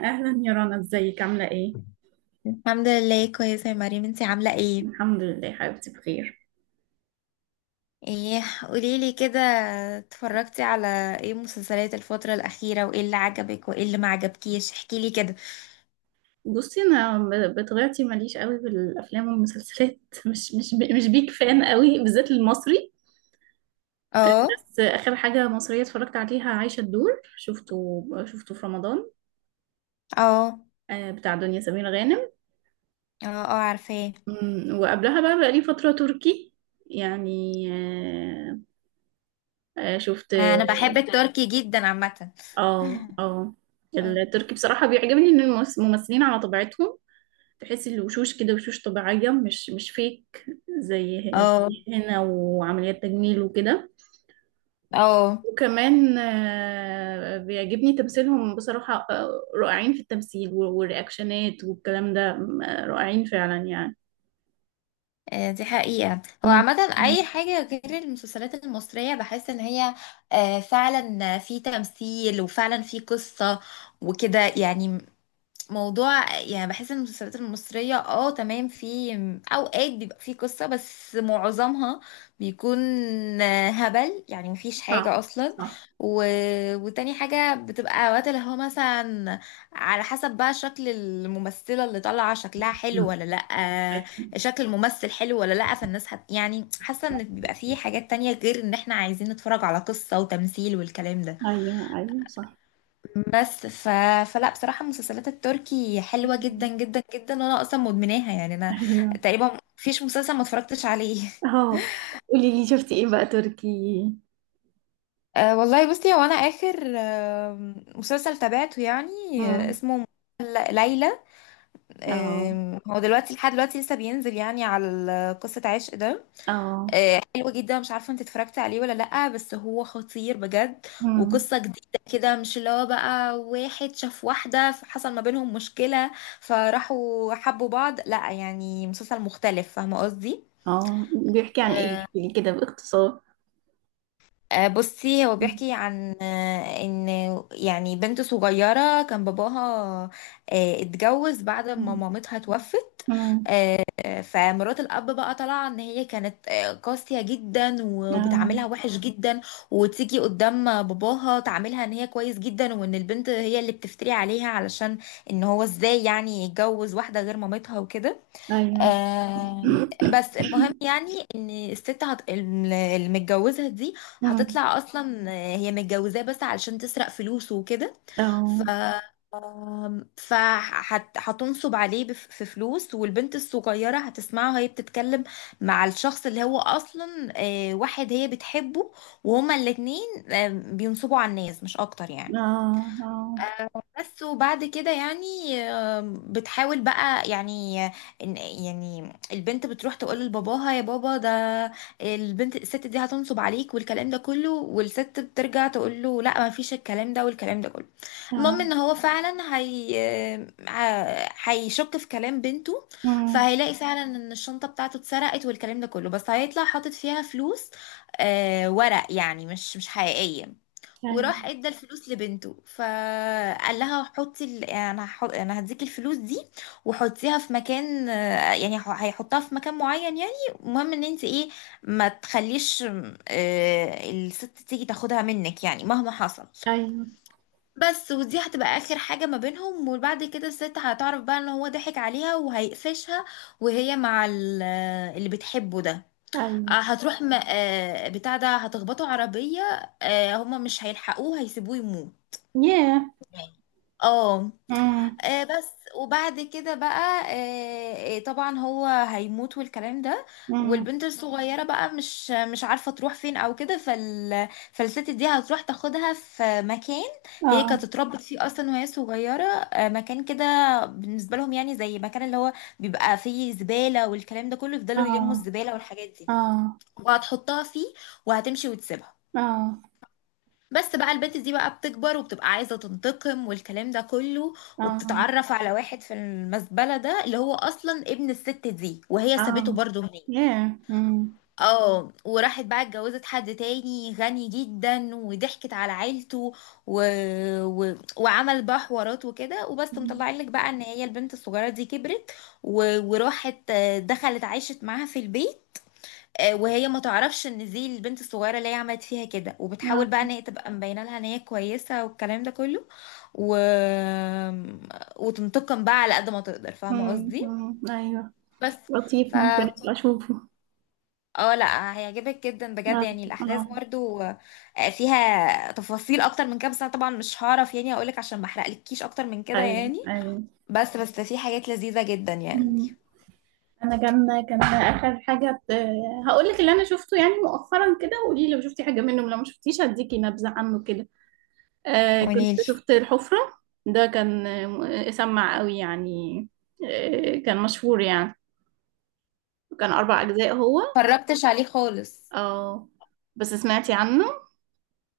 اهلا يا رنا، ازيك؟ عامله ايه؟ الحمد لله كويسة يا مريم، انتي عاملة ايه؟ الحمد لله حبيبتي بخير. ايه، قوليلي كده. اتفرجتي على ايه مسلسلات الفترة الأخيرة وايه اللي عجبك وايه اللي ما عجبكيش؟ احكيلي كده. بصي، انا بطبيعتي ماليش قوي بالافلام والمسلسلات. مش بيك فان قوي، بالذات المصري. اه. بس اخر حاجه مصريه اتفرجت عليها عايشه الدور، شفته في رمضان. اه. اه. بتاع دنيا سمير غانم. اه، عارفاه. وقبلها بقى لي فتره تركي، يعني. آه، شفت. انا بحب التركي جدا عامة. اه، اه. اه. التركي بصراحه بيعجبني ان الممثلين على طبيعتهم، تحسي الوشوش كده وشوش طبيعية، مش فيك. زي ه- اه. زي هنا وعمليات تجميل وكده. اه. وكمان بيعجبني تمثيلهم بصراحة. رائعين في التمثيل والرياكشنات والكلام ده رائعين فعلا، يعني. دي حقيقة. هو مم. عامة مم. أي حاجة غير المسلسلات المصرية بحس إن هي فعلا في تمثيل وفعلا في قصة وكده يعني، موضوع يعني بحس ان المسلسلات المصرية اه تمام، في اوقات بيبقى في قصة بس معظمها بيكون هبل، يعني مفيش حاجة صح، اصلا. صح. و... وتاني حاجة بتبقى اوقات اللي هو مثلا على حسب بقى شكل الممثلة اللي طالعة شكلها حلو نعم. ولا لأ، شكل الممثل حلو ولا لأ، فالناس يعني حاسة ان بيبقى في حاجات تانية غير ان احنا عايزين نتفرج على قصة وتمثيل والكلام ده. ايوه، ايوه، صح. بس فلا بصراحة المسلسلات التركي حلوة جدا جدا جدا، وانا اصلا مدمناها يعني. انا ايوه. تقريبا مفيش مسلسل ما اتفرجتش عليه. اهو، قولي لي، شفتي ايه بقى تركي؟ أه والله بصي، هو انا اخر مسلسل تابعته يعني، امم. اسمه ليلى. اه، هو دلوقتي لحد دلوقتي لسه بينزل يعني على قصة عشق ده. اه. حلو جدا. مش عارفه انت اتفرجتي عليه ولا لأ، بس هو خطير بجد. امم. وقصه جديده كده، مش اللي هو بقى واحد شاف واحده حصل ما بينهم مشكله فراحوا حبوا بعض، لأ يعني مسلسل مختلف. فاهمه قصدي؟ اه. بيحكي عن ايه؟ آه، احكي لي كده باختصار. بصي، هو بيحكي عن ان يعني بنت صغيره كان باباها اتجوز بعد ما مم. مامتها توفت. مم. فمرات الاب بقى طالعه ان هي كانت قاسيه جدا آه. وبتعاملها وحش جدا، وتيجي قدام باباها تعاملها ان هي كويس جدا، وان البنت هي اللي بتفتري عليها علشان ان هو ازاي يعني يتجوز واحده غير مامتها وكده. أيوة. بس المهم يعني ان الست المتجوزة دي مم. هتطلع اصلا هي متجوزاه بس علشان تسرق فلوسه وكده. ف أو. فهتنصب عليه في فلوس. والبنت الصغيرة هتسمعها هي بتتكلم مع الشخص اللي هو أصلا واحد هي بتحبه، وهما الاتنين بينصبوا على الناس مش أكتر يعني. آه. آه. بس وبعد كده يعني بتحاول بقى يعني، يعني البنت بتروح تقول لباباها: يا بابا، ده البنت الست دي هتنصب عليك والكلام ده كله. والست بترجع تقول له: لا، ما فيش الكلام ده والكلام ده كله. المهم آه. ان هو فعلا هي هيشك في كلام بنته، مم. فهيلاقي فعلا ان الشنطة بتاعته اتسرقت والكلام ده كله، بس هيطلع حاطط فيها فلوس ورق يعني، مش حقيقية. أيوة، وراح ادى الفلوس لبنته فقال لها: حطي ال... يعني انا انا هديك الفلوس دي وحطيها في مكان، يعني هيحطها في مكان معين يعني. المهم ان انت ايه، ما تخليش الست تيجي تاخدها منك يعني، مهما حصل. أيوة، بس ودي هتبقى اخر حاجة ما بينهم. وبعد كده الست هتعرف بقى ان هو ضحك عليها وهيقفشها، وهي مع اللي بتحبه ده. أيوة. هتروح بتاع ده، هتخبطوا عربية. هما مش هيلحقوه، هيسيبوه يموت. ياه. اه. مم. بس. وبعد كده بقى طبعا هو هيموت والكلام ده. مم. والبنت الصغيرة بقى مش عارفة تروح فين او كده. فالست دي هتروح تاخدها في مكان هي كانت آه. اتربت فيه اصلا وهي صغيرة. مكان كده بالنسبة لهم يعني، زي مكان اللي هو بيبقى فيه زبالة والكلام ده كله، يفضلوا يلموا آه. الزبالة والحاجات دي، آه. وهتحطها فيه وهتمشي وتسيبها. آه. بس بقى البنت دي بقى بتكبر وبتبقى عايزة تنتقم والكلام ده كله، آه. وبتتعرف على واحد في المزبلة ده اللي هو أصلا ابن الست دي وهي سابته آه. برضه هناك. ياه. مم. اه، وراحت بقى اتجوزت حد تاني غني جدا وضحكت على عيلته. و... وعمل بقى حوارات وكده، وبس مم. مطلع لك بقى ان هي البنت الصغيرة دي كبرت. وراحت دخلت عايشت معاها في البيت. وهي ما تعرفش ان دي البنت الصغيره اللي هي عملت فيها كده، وبتحاول بقى آه. ان هي تبقى مبينه لها ان هي كويسه والكلام ده كله. و... وتنتقم بقى على قد ما تقدر. فاهمه مم. قصدي؟ مم. أيوة. بس ف لطيف، ممكن أبقى أشوفه. اه لا هيعجبك جدا بجد آه، يعني. الاحداث آه. برضو فيها تفاصيل اكتر من كده، بس انا طبعا مش هعرف يعني اقولك، عشان ما احرقلكيش اكتر من كده أيوة، يعني. أيوة. بس في حاجات لذيذه جدا يعني. مم. انا كان اخر حاجه هقول لك اللي انا شفته يعني مؤخرا، كده. وقولي لي لو شفتي حاجه منه، لو ما شفتيش هديكي نبذه عنه كده. آه، كنت قوليلي. شفت الحفره. ده كان سمع قوي، يعني. آه، كان مشهور يعني. كان اربع اجزاء هو. اتفرجتش عليه خالص. اه. بس سمعتي عنه؟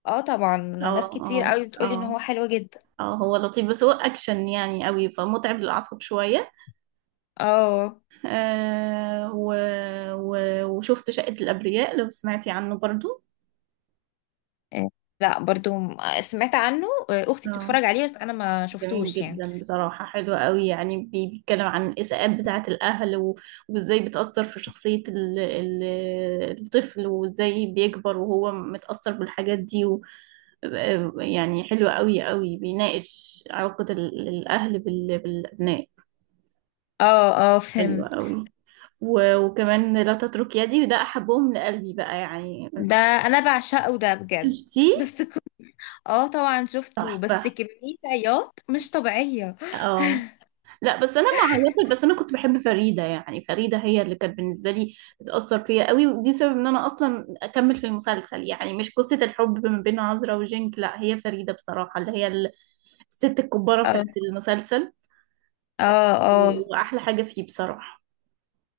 اه، طبعا ناس اه، كتير اه، قوي بتقولي ان هو اه، حلو جدا. اه. هو لطيف، بس هو اكشن يعني قوي، فمتعب للاعصاب شويه. اه. آه و و وشفت شقه الابرياء، لو سمعتي عنه برضو. آه، لا برضو سمعت عنه. اختي اه. بتتفرج عليه، بس انا ما جميل شفتوش يعني. جدا بصراحة، حلو قوي. يعني بيتكلم عن الإساءات بتاعة الأهل، وإزاي بتأثر في شخصية الطفل، وإزاي بيكبر وهو متأثر بالحاجات دي، و يعني حلو قوي قوي، بيناقش علاقة الأهل بالأبناء. اه. اه حلو فهمت. قوي. وكمان لا تترك يدي، وده أحبهم لقلبي بقى يعني. ده انا بعشقه ده بجد. شفتيه؟ بس اه طبعا شفته، بس تحفة. كمية عياط مش طبيعية. اه. لا، بس انا ما عيطت. بس انا كنت بحب فريده، يعني فريده هي اللي كانت بالنسبه لي بتاثر فيا قوي، ودي سبب ان انا اصلا اكمل في المسلسل، يعني مش قصه الحب ما بين عذرا وجينك، لا هي فريده بصراحه اللي هي الست الكباره بتاعت اه. المسلسل. اه. اه. واحلى حاجه فيه بصراحه.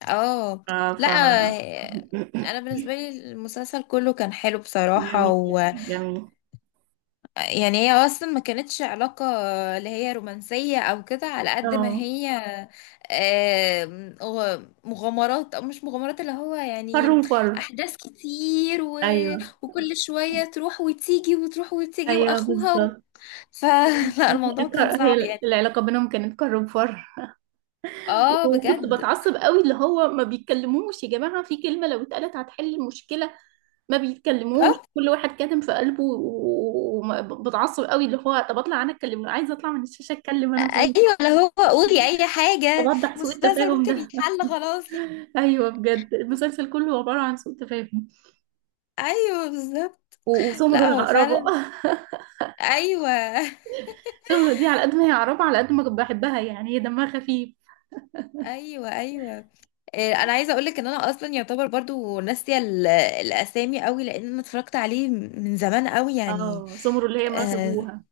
اه. ف لا انا بالنسبة لي المسلسل كله كان حلو بصراحة. جميل، جميل. يعني هي اصلا ما كانتش علاقة اللي هي رومانسية او كده، على قد ما اه، هي مغامرات او مش مغامرات، اللي هو فر يعني وفر. احداث كتير. ايوه، وكل شوية تروح وتيجي وتروح وتيجي ايوه واخوها بالظبط. فلا الموضوع كان هي صعب يعني. العلاقه بينهم كانت كر وفر. اه وكنت بجد. بتعصب قوي، اللي هو ما بيتكلموش. يا جماعة، في كلمة لو اتقالت هتحل المشكلة. ما بيتكلموش، آه، كل واحد كاتم في قلبه، وبتعصب قوي اللي هو طب اطلع انا اتكلم، لو عايزة اطلع من الشاشة اتكلم انا، طيب. ايوه، اللي هو قولي اي طب حاجة، اوضح سوء مسلسل التفاهم ممكن ده. يتحل خلاص. ايوه، بجد المسلسل كله عبارة عن سوء تفاهم. ايوه بالظبط. وسمر لا هو العقربة. فعلا. ايوه. سمر دي على قد ما هي عقربة، على قد ما كنت بحبها، يعني هي دمها خفيف. ايوه. ايوه. انا عايزه اقولك ان انا اصلا يعتبر برضو ناسيه الاسامي قوي، لان انا اتفرجت عليه من زمان قوي يعني. اه، سمر اللي هي مرات اه. ابوها.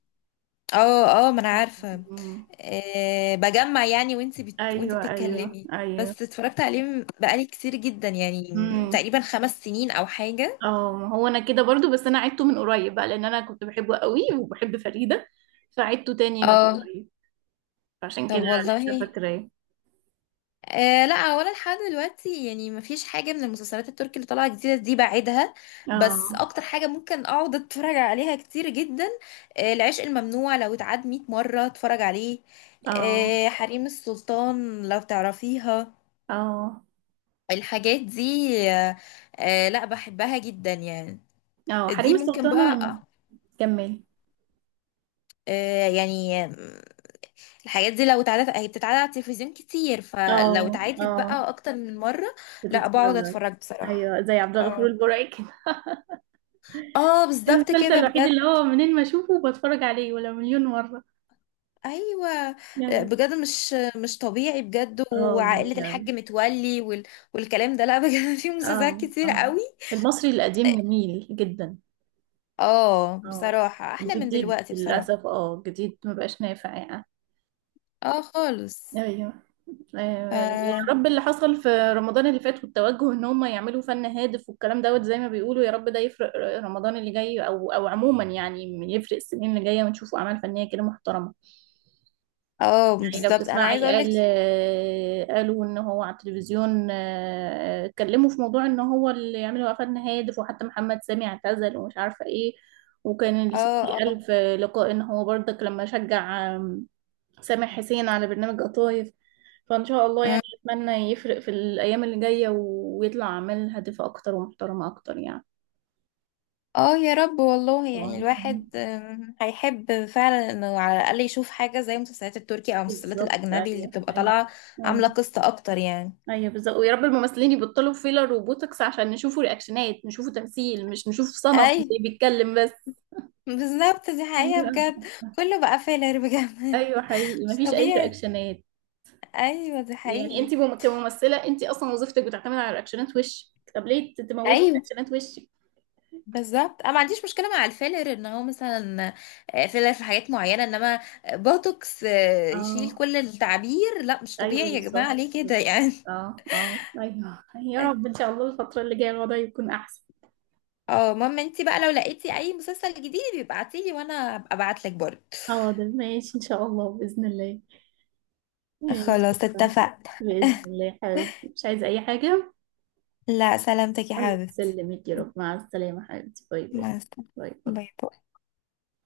اه. ما انا عارفه. أمم. آه بجمع يعني وانت وانت ايوه، ايوه، بتتكلمي، ايوه. بس اتفرجت عليه بقالي كتير جدا يعني، مم. تقريبا خمس سنين او حاجه. اه، ما هو انا كده برضو، بس انا عدته من قريب بقى، لان انا كنت بحبه قوي وبحب فريدة، فعدته تاني من اه. قريب. عشان طب كده لسه والله فاكراه. آه لا، هو انا لحد دلوقتي يعني مفيش حاجه من المسلسلات التركي اللي طالعه جديده دي بعيدها، بس اه، اكتر حاجه ممكن اقعد اتفرج عليها كتير جدا، آه العشق الممنوع، لو اتعاد 100 مره اتفرج عليه. اه، آه حريم السلطان لو تعرفيها. اه، الحاجات دي، آه، آه لا بحبها جدا يعني. اه. دي حريم ممكن السلطان لما بقى كمل. آه يعني آم، الحاجات دي لو اتعادت، هي بتتعاد على التلفزيون كتير، فلو اه، اتعادت اه، بقى اكتر من مره، لا بقعد بتتفرج؟ اتفرج بصراحه. ايوه، زي عبد الغفور اه. البرعي كده. اه بالظبط المسلسل كده الوحيد بجد. اللي هو منين ما اشوفه بتفرج عليه ولا مليون مرة، ايوه يعني. بجد مش طبيعي بجد. اه، وعائله جميل أوي. الحاج متولي والكلام ده، لا بجد. في مسلسلات اه، كتير اه. قوي. المصري القديم جميل جدا. اه اه، بصراحه احلى من جديد دلوقتي بصراحه. للأسف، اه جديد مبقاش نافع يعني. اه خالص. ايوه. ف... يا رب اللي حصل في رمضان اللي فات، والتوجه ان هم يعملوا فن هادف والكلام دوت زي ما بيقولوا، يا رب ده يفرق. رمضان اللي جاي او عموما يعني، يفرق السنين اللي جايه ونشوفوا اعمال فنيه كده محترمه اه يعني. لو بالظبط انا تسمعي، عايزه اقول لك. قال قالوا ان هو على التلفزيون اتكلموا في موضوع ان هو اللي يعملوا قفلنا هادف، وحتى محمد سامي اعتزل، ومش عارفه ايه. وكان الستي اه. قال اه. في لقاء ان هو برضك لما شجع سامح حسين على برنامج قطايف. فان شاء الله أمم. يعني، اتمنى يفرق في الايام اللي جايه ويطلع اعمال هادفه اكتر ومحترمه اكتر يعني. اه يا رب والله، يعني طبعاً. الواحد هيحب فعلا انه على الاقل يشوف حاجه زي المسلسلات التركي او المسلسلات بالظبط، الاجنبي اللي ايوه، بتبقى ايوه، طالعه، عامله ايوه. قصه اكتر يعني. ايوه، بالظبط. ويا رب الممثلين يبطلوا فيلر وبوتوكس، عشان نشوفوا رياكشنات، نشوفوا تمثيل، مش نشوف صنم اي اللي بيتكلم بس. بالظبط، دي حقيقة ايوه، بجد. كله بقى فيلر بجد. ايوه، حقيقي مش مفيش اي طبيعي. رياكشنات. ايوه ده يعني حقيقي. انت كممثله انت اصلا وظيفتك بتعتمد على رياكشنات وشك. طب ليه تموتي ايوه رياكشنات وشك؟ بالظبط، انا ما عنديش مشكله مع الفيلر ان هو مثلا فيلر في حاجات معينه، انما بوتوكس يشيل اه، كل التعبير، لا مش ايوه، طبيعي يا جماعه، بالظبط، ليه كده بالظبط. يعني. اه، اه، ايوه، يا رب ان شاء الله الفتره اللي جايه الوضع يكون احسن. اه، ماما انتي بقى لو لقيتي اي مسلسل جديد ابعتيلي، وانا ابقى ابعت لك برضه. حاضر، ماشي ان شاء الله باذن الله. ماشي، خلاص شكراً. اتفقنا. باذن الله يا حبيبتي، مش عايزه اي حاجه. لا سلامتك يا الله حبيبتي. يسلمك، يا رب، مع السلامة حبيبتي، باي باي. مع السلامه. باي باي. باي باي.